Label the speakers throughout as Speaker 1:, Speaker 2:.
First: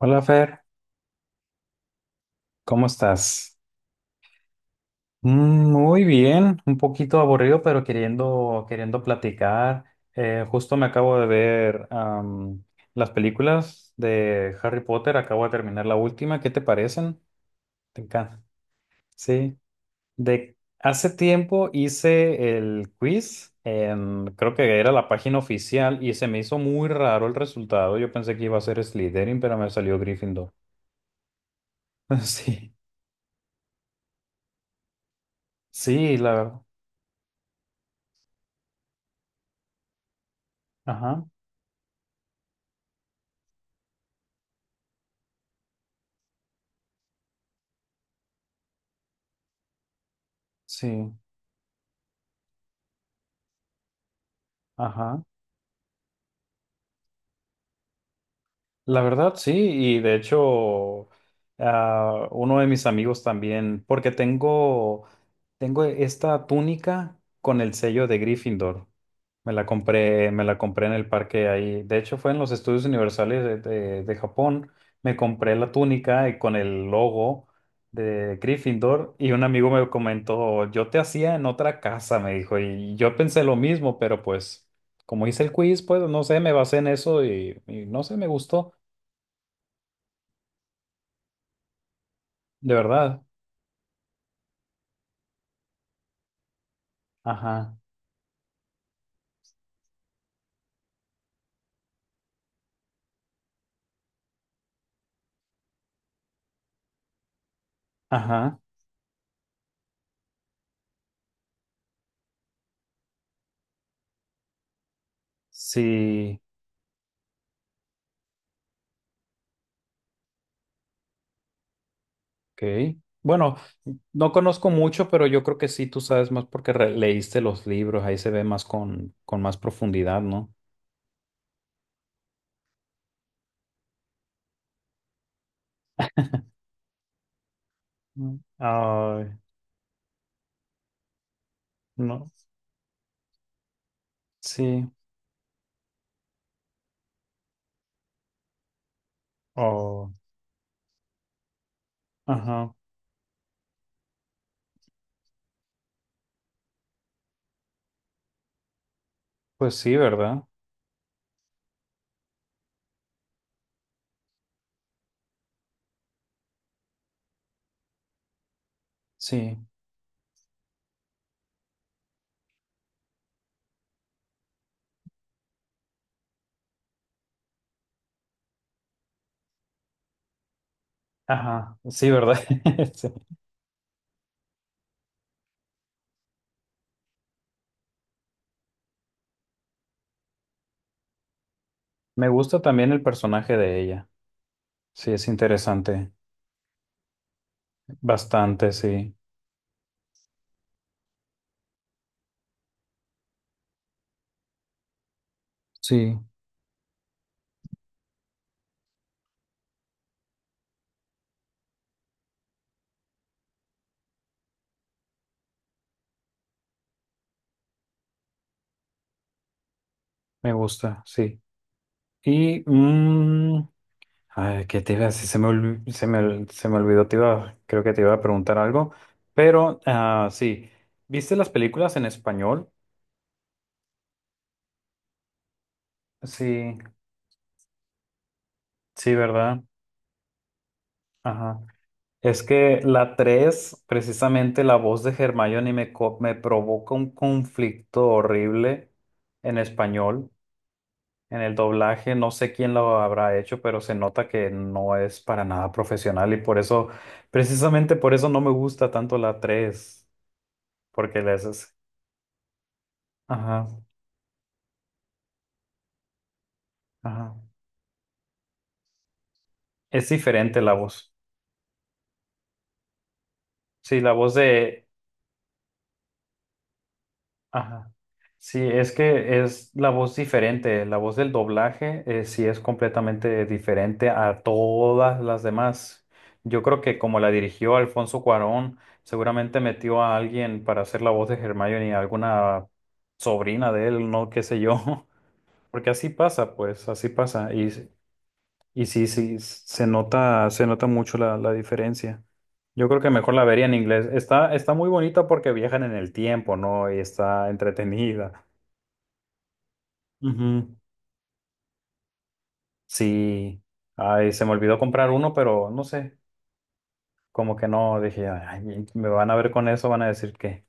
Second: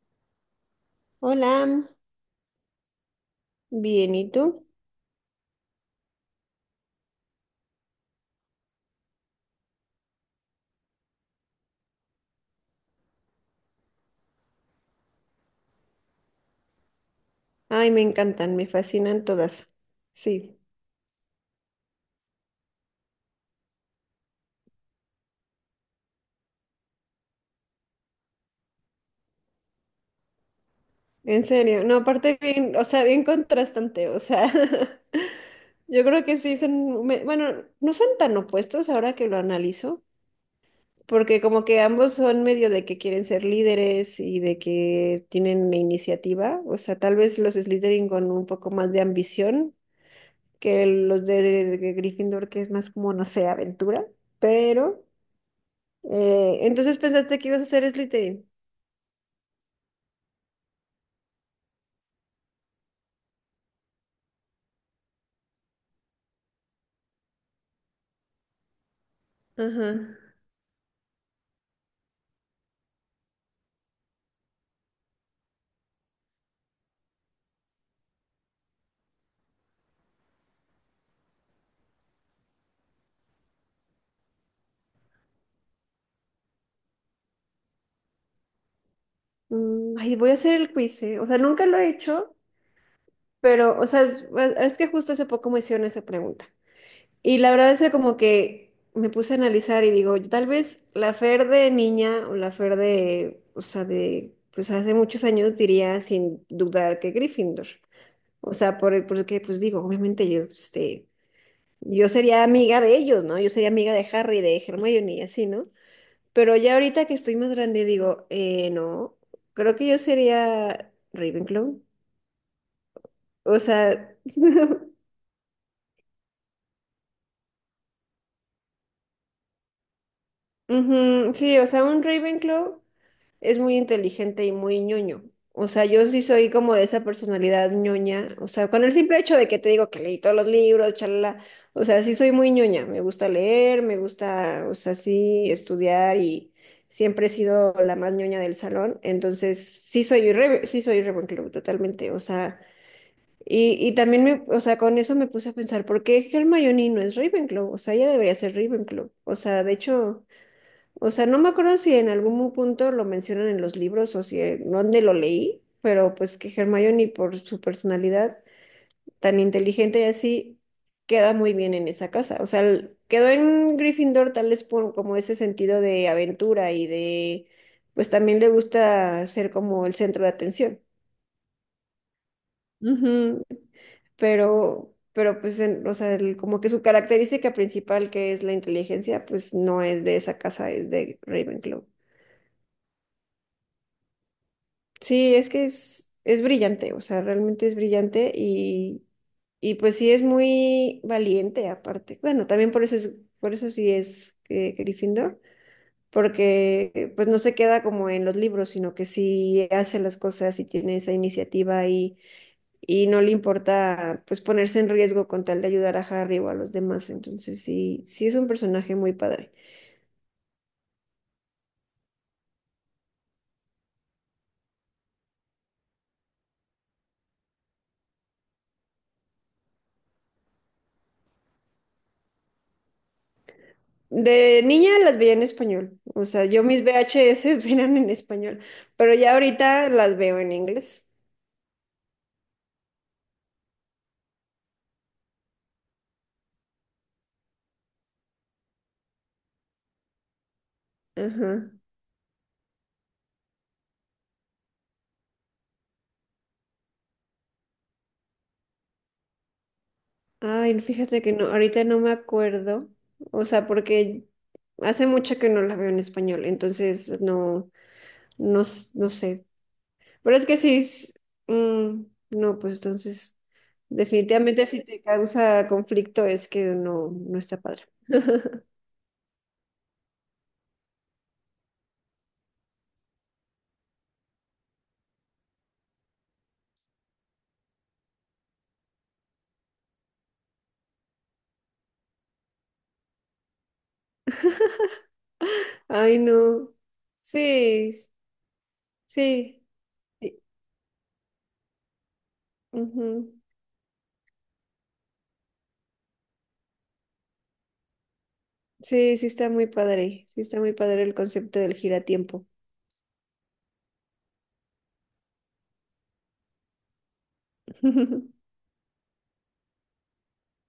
Speaker 1: Hola Fer,
Speaker 2: Hola,
Speaker 1: ¿cómo estás?
Speaker 2: bien, ¿y tú?
Speaker 1: Muy bien, un poquito aburrido, pero queriendo platicar. Justo me acabo de ver las películas de Harry Potter, acabo de terminar la última. ¿Qué te parecen?
Speaker 2: Ay,
Speaker 1: ¿Te
Speaker 2: me
Speaker 1: encanta?
Speaker 2: encantan, me fascinan
Speaker 1: Sí.
Speaker 2: todas. Sí,
Speaker 1: De hace tiempo hice el quiz, creo que era la página oficial y se me hizo muy raro el resultado. Yo pensé que iba a ser Slytherin, pero me salió Gryffindor.
Speaker 2: en serio. No, aparte
Speaker 1: Sí,
Speaker 2: bien, o sea, bien contrastante, o sea, yo
Speaker 1: sí,
Speaker 2: creo
Speaker 1: la
Speaker 2: que sí
Speaker 1: verdad.
Speaker 2: son, bueno, no son tan opuestos ahora que lo analizo,
Speaker 1: Ajá,
Speaker 2: porque como que ambos son medio de que quieren ser líderes y de que tienen iniciativa, o sea, tal vez los Slytherin con un poco más de ambición que
Speaker 1: sí.
Speaker 2: los de Gryffindor, que es más como, no sé, aventura, pero...
Speaker 1: Ajá.
Speaker 2: Entonces pensaste que ibas a hacer Slytherin.
Speaker 1: La verdad, sí, y de hecho, uno de mis amigos también, tengo esta túnica con el sello de Gryffindor.
Speaker 2: Ajá.
Speaker 1: Me la compré en el parque ahí. De hecho, fue en los estudios universales de Japón. Me compré la túnica y con el logo de Gryffindor y un amigo me comentó, yo te hacía en otra casa, me dijo, y yo pensé lo mismo, pero pues como hice el quiz, pues no sé, me basé en eso y no sé, me gustó.
Speaker 2: Ay, voy a hacer el quiz, ¿eh? O sea, nunca lo he hecho,
Speaker 1: De verdad.
Speaker 2: pero, o sea, es que justo hace poco me hicieron esa pregunta. Y la verdad
Speaker 1: Ajá,
Speaker 2: es que como que me puse a analizar y digo, tal vez la Fer de niña o la Fer de, o sea, de, pues hace muchos años diría sin dudar que Gryffindor. O
Speaker 1: ajá.
Speaker 2: sea, por, porque, pues digo, obviamente yo, este, yo sería amiga de ellos, ¿no? Yo sería amiga de Harry, de Hermione y así, ¿no?
Speaker 1: Sí,
Speaker 2: Pero ya ahorita que estoy más grande, digo, no, creo que yo sería Ravenclaw.
Speaker 1: ok. Bueno,
Speaker 2: O sea,
Speaker 1: no conozco mucho, pero yo creo que sí, tú sabes más porque leíste los libros, ahí se ve más con más profundidad, ¿no?
Speaker 2: ujú, sí, o sea, un Ravenclaw es muy inteligente y muy ñoño. O sea, yo sí soy como de esa personalidad ñoña.
Speaker 1: Mm.
Speaker 2: O sea, con el simple
Speaker 1: Ay,
Speaker 2: hecho de que te digo que leí todos los libros, chalala. O sea, sí
Speaker 1: no,
Speaker 2: soy muy ñoña. Me gusta leer, me gusta, o
Speaker 1: sí.
Speaker 2: sea, sí, estudiar y siempre he sido la más ñoña del salón. Entonces,
Speaker 1: Oh,
Speaker 2: sí soy Ravenclaw, totalmente. O sea,
Speaker 1: ajá.
Speaker 2: y también me, o sea, con eso me puse a pensar, ¿por qué Hermione no es Ravenclaw? O sea, ella debería ser Ravenclaw. O sea, de
Speaker 1: Pues sí,
Speaker 2: hecho,
Speaker 1: ¿verdad?
Speaker 2: o sea, no me acuerdo si en algún punto lo mencionan en los libros o si en dónde lo leí, pero pues que Hermione por su personalidad tan
Speaker 1: Sí.
Speaker 2: inteligente y así queda muy bien en esa casa. O sea, quedó en Gryffindor tal vez por como ese sentido de aventura y de, pues también le gusta ser como el centro de atención.
Speaker 1: Ajá, sí, ¿verdad? Sí.
Speaker 2: Ujú, pero pues, o sea, como que su característica principal, que es la inteligencia, pues no es de esa casa, es de Ravenclaw.
Speaker 1: Me gusta también el personaje de ella. Sí, es
Speaker 2: Sí, es que
Speaker 1: interesante.
Speaker 2: es brillante, o sea, realmente es brillante
Speaker 1: Bastante, sí.
Speaker 2: y pues sí es muy valiente aparte. Bueno, también por eso es, por eso sí es Gryffindor,
Speaker 1: Sí,
Speaker 2: porque pues no se queda como en los libros, sino que sí hace las cosas y tiene esa iniciativa y no le importa pues ponerse en riesgo con tal de ayudar a Harry o a los demás. Entonces sí, sí es un personaje muy padre.
Speaker 1: me gusta, sí. Y... ay, ¿qué te iba a decir? Se me olvidó, te iba, creo que te iba a preguntar algo, pero sí, ¿viste las películas en español?
Speaker 2: De niña las veía en español, o sea, yo
Speaker 1: Sí,
Speaker 2: mis VHS eran en español,
Speaker 1: sí,
Speaker 2: pero ya
Speaker 1: ¿verdad?
Speaker 2: ahorita las veo en inglés.
Speaker 1: Ajá. Es que la 3 precisamente la voz de Hermione me provoca un conflicto horrible en español, en el
Speaker 2: Ajá.
Speaker 1: doblaje, no sé quién lo habrá hecho, pero se nota que no es para nada profesional y por eso, precisamente por eso no me gusta tanto la tres.
Speaker 2: Ay, fíjate
Speaker 1: Porque
Speaker 2: que
Speaker 1: les,
Speaker 2: no, ahorita no me acuerdo, o
Speaker 1: ajá,
Speaker 2: sea, porque hace mucho que no la veo en español, entonces
Speaker 1: ajá.
Speaker 2: no, no sé.
Speaker 1: Es
Speaker 2: Pero es que
Speaker 1: diferente la
Speaker 2: sí,
Speaker 1: voz.
Speaker 2: mm, no, pues entonces,
Speaker 1: Sí, la voz
Speaker 2: definitivamente si
Speaker 1: de...
Speaker 2: te causa conflicto es que no, no está padre.
Speaker 1: Ajá. Sí, es que es la voz diferente. La voz del doblaje sí es completamente diferente a todas las demás. Yo creo que como la dirigió Alfonso Cuarón, seguramente metió a alguien para hacer la voz de Hermione, alguna sobrina de él, no qué sé yo. Porque así
Speaker 2: Ay,
Speaker 1: pasa,
Speaker 2: no.
Speaker 1: pues, así pasa. Y
Speaker 2: Sí,
Speaker 1: y sí, sí,
Speaker 2: sí. Sí,
Speaker 1: se nota mucho la diferencia. Yo creo que mejor
Speaker 2: ujú.
Speaker 1: la vería en inglés. Está, está muy bonita porque viajan en el tiempo, ¿no? Y está entretenida.
Speaker 2: Sí, sí está muy padre. Sí está muy
Speaker 1: Ujú.
Speaker 2: padre el concepto del giratiempo.
Speaker 1: Sí. Ay, se me olvidó comprar uno, pero no sé. Como que no, dije, "Ay, me van a ver con eso, van a decir que".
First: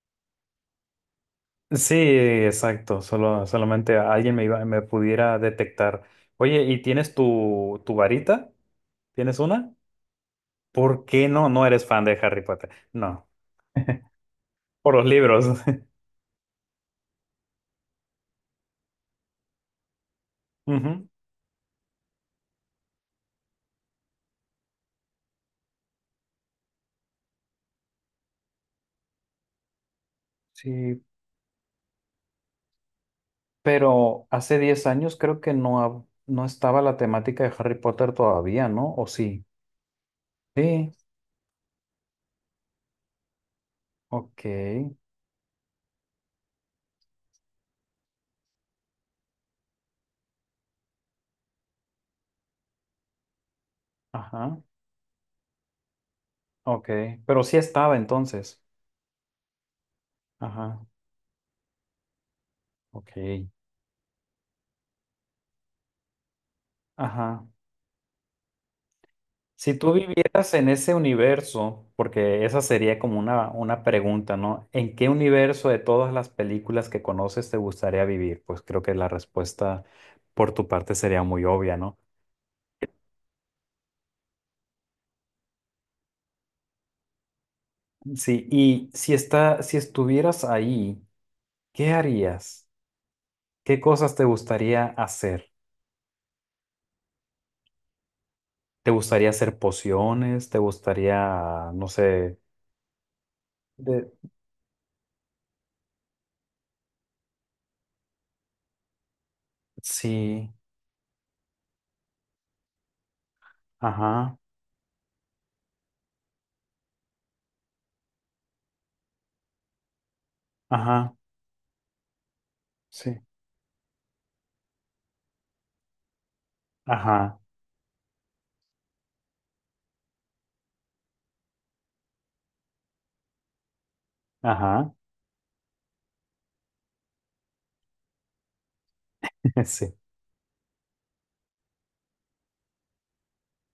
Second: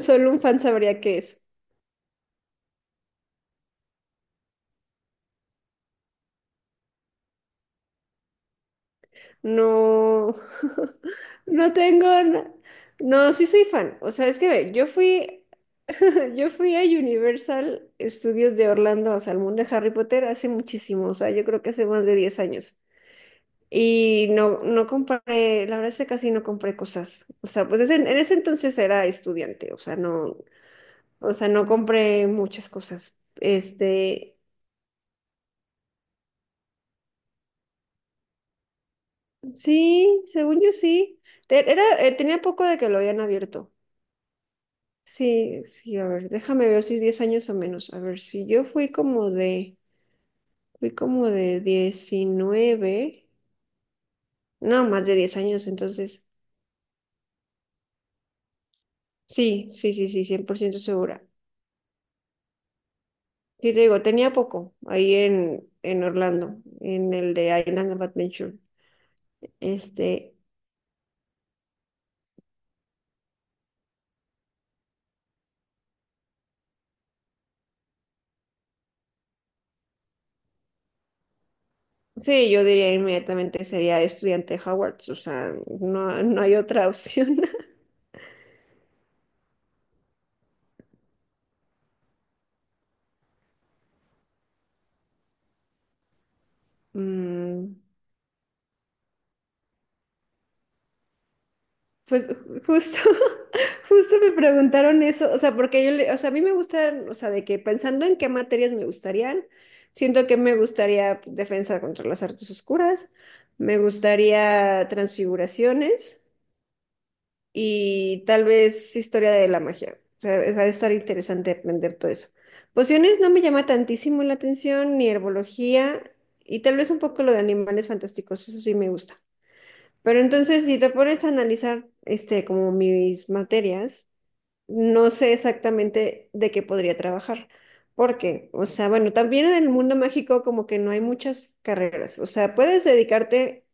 Speaker 2: Solo un fan sabría qué es.
Speaker 1: Sí, exacto. Solo, solamente alguien me iba, me pudiera detectar. Oye, ¿y tienes tu varita? ¿Tienes una?
Speaker 2: No,
Speaker 1: ¿Por qué no? No
Speaker 2: no
Speaker 1: eres fan
Speaker 2: tengo,
Speaker 1: de Harry Potter. No.
Speaker 2: no, sí soy fan. O sea, es que ve,
Speaker 1: Por los libros.
Speaker 2: yo fui a Universal Studios de Orlando, o sea, al mundo de Harry Potter hace
Speaker 1: Ujú.
Speaker 2: muchísimo, o sea, yo creo que hace más de 10 años. Y no, no compré, la verdad es que casi no compré cosas. O sea, pues en ese entonces era estudiante,
Speaker 1: Sí,
Speaker 2: o sea, no compré muchas cosas.
Speaker 1: pero
Speaker 2: Este,
Speaker 1: hace 10 años creo que no, no estaba la temática de Harry Potter todavía, ¿no? ¿O sí?
Speaker 2: sí, según yo
Speaker 1: Sí,
Speaker 2: sí. Era, tenía poco de que lo habían abierto.
Speaker 1: ok,
Speaker 2: Sí, sí, a ver, déjame ver si es 10 años o menos. A ver, si yo fui como de 19,
Speaker 1: ajá,
Speaker 2: no, más de 10 años, entonces,
Speaker 1: ok, pero sí estaba entonces,
Speaker 2: sí, sí, sí, sí, 100 por ciento
Speaker 1: ajá,
Speaker 2: segura.
Speaker 1: ok,
Speaker 2: Sí, te digo, tenía poco ahí en Orlando, en el
Speaker 1: ajá.
Speaker 2: de Island of Adventure.
Speaker 1: Si tú
Speaker 2: Este,
Speaker 1: vivieras en ese universo, porque esa sería como una pregunta, ¿no? ¿En qué universo de todas las películas que conoces te gustaría vivir? Pues creo que la respuesta por tu parte sería muy obvia, ¿no?
Speaker 2: sí, yo diría inmediatamente sería estudiante de Howard, o sea, no, no hay otra opción.
Speaker 1: Sí, y si está, si estuvieras ahí, ¿qué harías? ¿Qué cosas te gustaría hacer?
Speaker 2: Mm,
Speaker 1: ¿Te gustaría hacer pociones? ¿Te gustaría, no
Speaker 2: pues
Speaker 1: sé,
Speaker 2: justo,
Speaker 1: de...
Speaker 2: justo me preguntaron eso, o sea, porque yo, o sea, a mí me gustan, o sea, de que pensando en qué materias me gustarían, siento que
Speaker 1: Sí,
Speaker 2: me gustaría defensa contra las artes oscuras, me
Speaker 1: ajá,
Speaker 2: gustaría transfiguraciones y tal vez historia de la magia, o sea, ha de estar
Speaker 1: ajá,
Speaker 2: interesante aprender todo eso.
Speaker 1: sí,
Speaker 2: Pociones no me llama tantísimo la atención, ni herbología, y tal vez un poco lo de
Speaker 1: ajá,
Speaker 2: animales fantásticos, eso sí me gusta. Pero entonces, si te pones a analizar, este, como mis materias,
Speaker 1: ajá,
Speaker 2: no sé exactamente de qué podría trabajar. Porque, o sea, bueno, también en el
Speaker 1: sí,
Speaker 2: mundo mágico como que no hay muchas carreras. O sea, puedes dedicarte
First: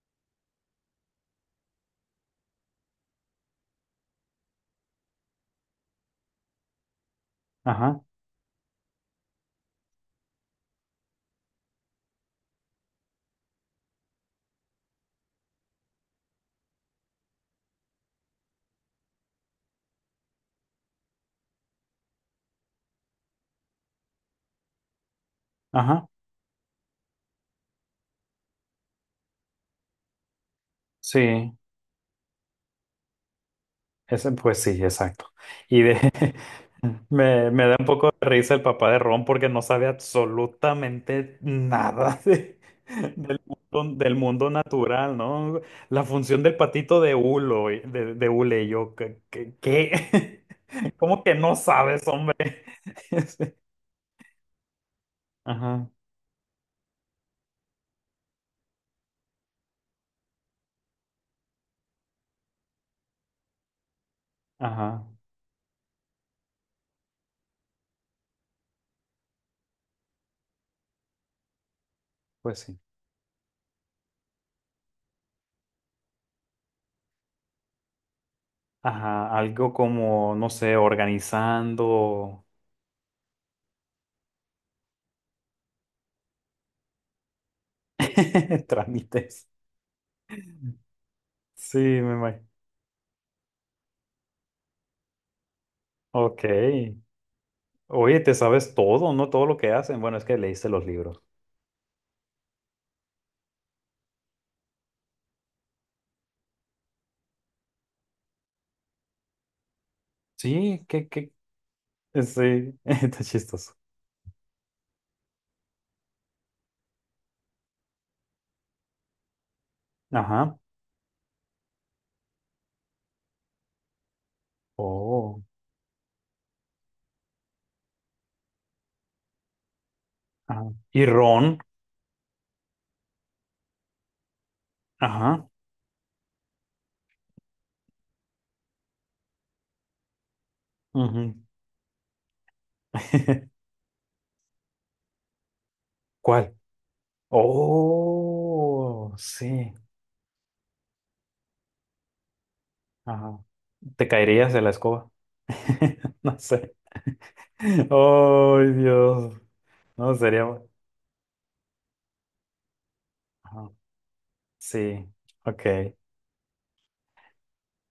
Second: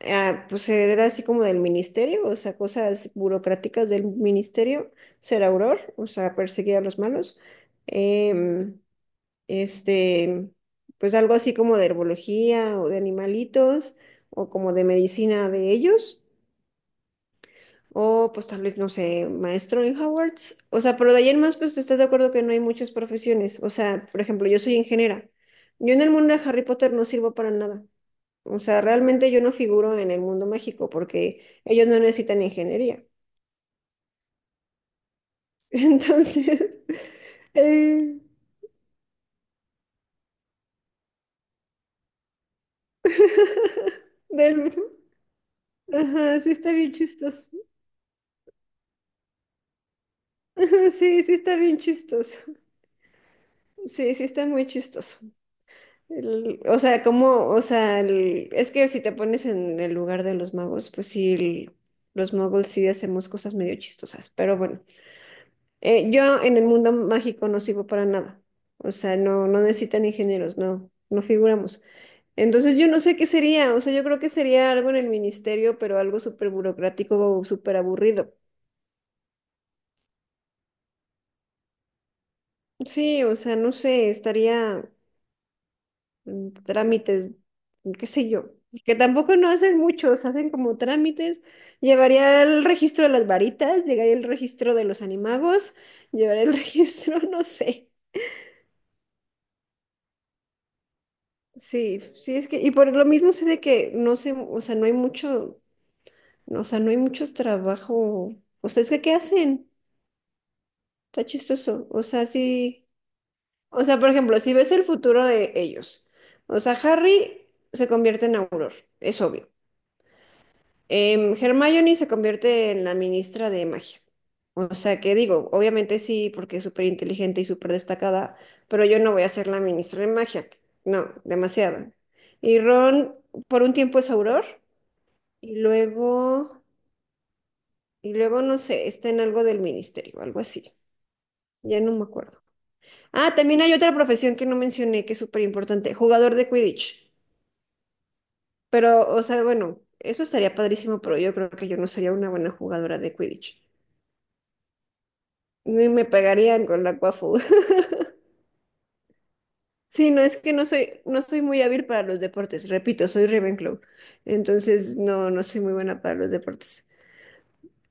Speaker 2: a, pues, ser así como del ministerio, o sea, cosas burocráticas del ministerio, ser auror, o sea, perseguir a los malos.
Speaker 1: ajá,
Speaker 2: Em, este, pues algo así como de herbología o de animalitos o como de medicina de ellos. O pues tal vez, no sé, maestro en Hogwarts. O sea, pero de ahí en más, pues estás de acuerdo que no hay muchas profesiones. O sea, por ejemplo, yo soy ingeniera. Yo en
Speaker 1: ajá,
Speaker 2: el mundo de Harry Potter no sirvo para nada. O sea, realmente yo no figuro en el mundo mágico porque
Speaker 1: sí.
Speaker 2: ellos no necesitan ingeniería.
Speaker 1: Ese, pues sí, exacto. Y de,
Speaker 2: Entonces,
Speaker 1: me, me da un poco
Speaker 2: eh,
Speaker 1: de risa el papá de Ron porque no sabe absolutamente nada de- del del mundo
Speaker 2: del-
Speaker 1: natural, ¿no? La
Speaker 2: ajá,
Speaker 1: función
Speaker 2: sí
Speaker 1: del
Speaker 2: está bien
Speaker 1: patito de
Speaker 2: chistoso.
Speaker 1: Hulo, de Hule, y yo, ¿qué? Qué?
Speaker 2: Sí,
Speaker 1: ¿Cómo
Speaker 2: sí
Speaker 1: que no
Speaker 2: está bien
Speaker 1: sabes,
Speaker 2: chistoso.
Speaker 1: hombre?
Speaker 2: Sí, sí está muy chistoso.
Speaker 1: Ajá,
Speaker 2: O sea, como, o sea, es que si te pones en el lugar de los magos, pues sí, los magos sí hacemos cosas medio chistosas, pero bueno,
Speaker 1: ajá,
Speaker 2: Yo en el mundo mágico no sirvo para nada, o sea, no, no necesitan ingenieros, no, no figuramos.
Speaker 1: pues
Speaker 2: Entonces
Speaker 1: sí.
Speaker 2: yo no sé qué sería, o sea, yo creo que sería algo en el ministerio, pero algo súper burocrático o súper aburrido.
Speaker 1: Ajá, algo como, no sé, organizando
Speaker 2: Sí, o sea, no sé, estaría... trámites, qué sé yo, que tampoco
Speaker 1: trámites.
Speaker 2: no hacen muchos, hacen como trámites.
Speaker 1: Sí, me
Speaker 2: Llevaría
Speaker 1: imagino.
Speaker 2: el registro de las varitas, llegaría el registro de los animagos,
Speaker 1: Ok.
Speaker 2: llevaría el registro, no sé.
Speaker 1: Oye, te sabes todo, ¿no? Todo lo que hacen. Bueno, es que leíste los libros.
Speaker 2: Sí, sí es que, y por lo mismo sé de que no sé, o sea, no hay mucho, o sea, no hay mucho trabajo. O sea, es que ¿qué hacen?
Speaker 1: Sí, qué,
Speaker 2: Está
Speaker 1: qué.
Speaker 2: chistoso. O sea,
Speaker 1: Sí,
Speaker 2: sí.
Speaker 1: está chistoso.
Speaker 2: O sea, por ejemplo, si ves el futuro de ellos, o sea, Harry se convierte en Auror, es obvio.
Speaker 1: Ajá.
Speaker 2: Hermione se convierte en la ministra de magia. O sea que
Speaker 1: Oh.
Speaker 2: digo, obviamente sí, porque es súper inteligente y súper destacada, pero yo no voy a ser la ministra de magia.
Speaker 1: Ajá. Y
Speaker 2: No,
Speaker 1: Ron.
Speaker 2: demasiado. Y Ron por un tiempo es Auror
Speaker 1: Ajá.
Speaker 2: y luego, y luego no sé, está en algo del ministerio, algo así.
Speaker 1: Ujú.
Speaker 2: Ya no me acuerdo. Ah, también hay otra profesión que no mencioné que es súper importante, jugador de
Speaker 1: ¿Cuál?
Speaker 2: Quidditch. Pero,
Speaker 1: Oh,
Speaker 2: o sea,
Speaker 1: sí.
Speaker 2: bueno, eso estaría padrísimo, pero yo creo que yo no sería una buena jugadora de
Speaker 1: Ajá.
Speaker 2: Quidditch.
Speaker 1: Te caerías de la escoba.
Speaker 2: Ni me
Speaker 1: No
Speaker 2: pegarían
Speaker 1: sé.
Speaker 2: con la Quaffle.
Speaker 1: Oh, Dios.
Speaker 2: Sí,
Speaker 1: No,
Speaker 2: no, es
Speaker 1: sería.
Speaker 2: que no soy, no soy muy hábil para los deportes. Repito, soy
Speaker 1: Ajá.
Speaker 2: Ravenclaw. Entonces,
Speaker 1: Sí.
Speaker 2: no, no soy
Speaker 1: Ok.
Speaker 2: muy buena para los deportes.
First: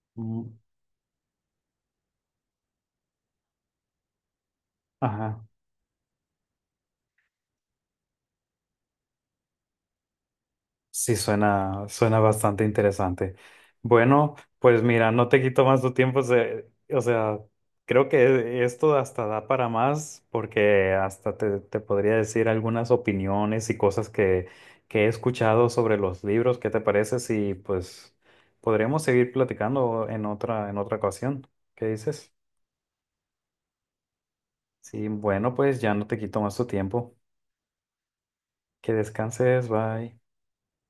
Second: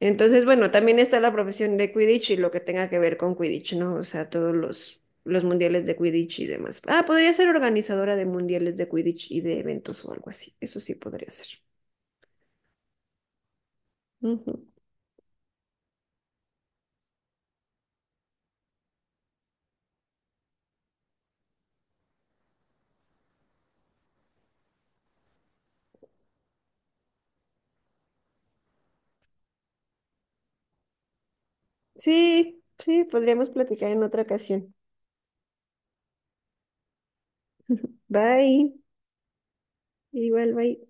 Speaker 2: Entonces,
Speaker 1: Mm,
Speaker 2: bueno, también está la profesión de Quidditch y lo que tenga que ver con Quidditch, ¿no? O sea, todos
Speaker 1: ajá.
Speaker 2: los mundiales de Quidditch y demás. Ah, podría ser organizadora de mundiales de Quidditch y de eventos o algo así. Eso sí
Speaker 1: Sí,
Speaker 2: podría ser.
Speaker 1: suena, suena bastante interesante. Bueno,
Speaker 2: Ujú.
Speaker 1: pues mira, no te quito más tu tiempo. O sea, creo que esto hasta da para más porque hasta te podría decir algunas opiniones y cosas que he escuchado sobre los libros. ¿Qué te parece? Si pues podremos seguir platicando en otra ocasión. ¿Qué dices?
Speaker 2: Sí, sí, podríamos platicar en otra ocasión.
Speaker 1: Sí, bueno, pues ya no te quito más tu tiempo.
Speaker 2: Bye.
Speaker 1: Que descanses, bye.
Speaker 2: Igual, bye.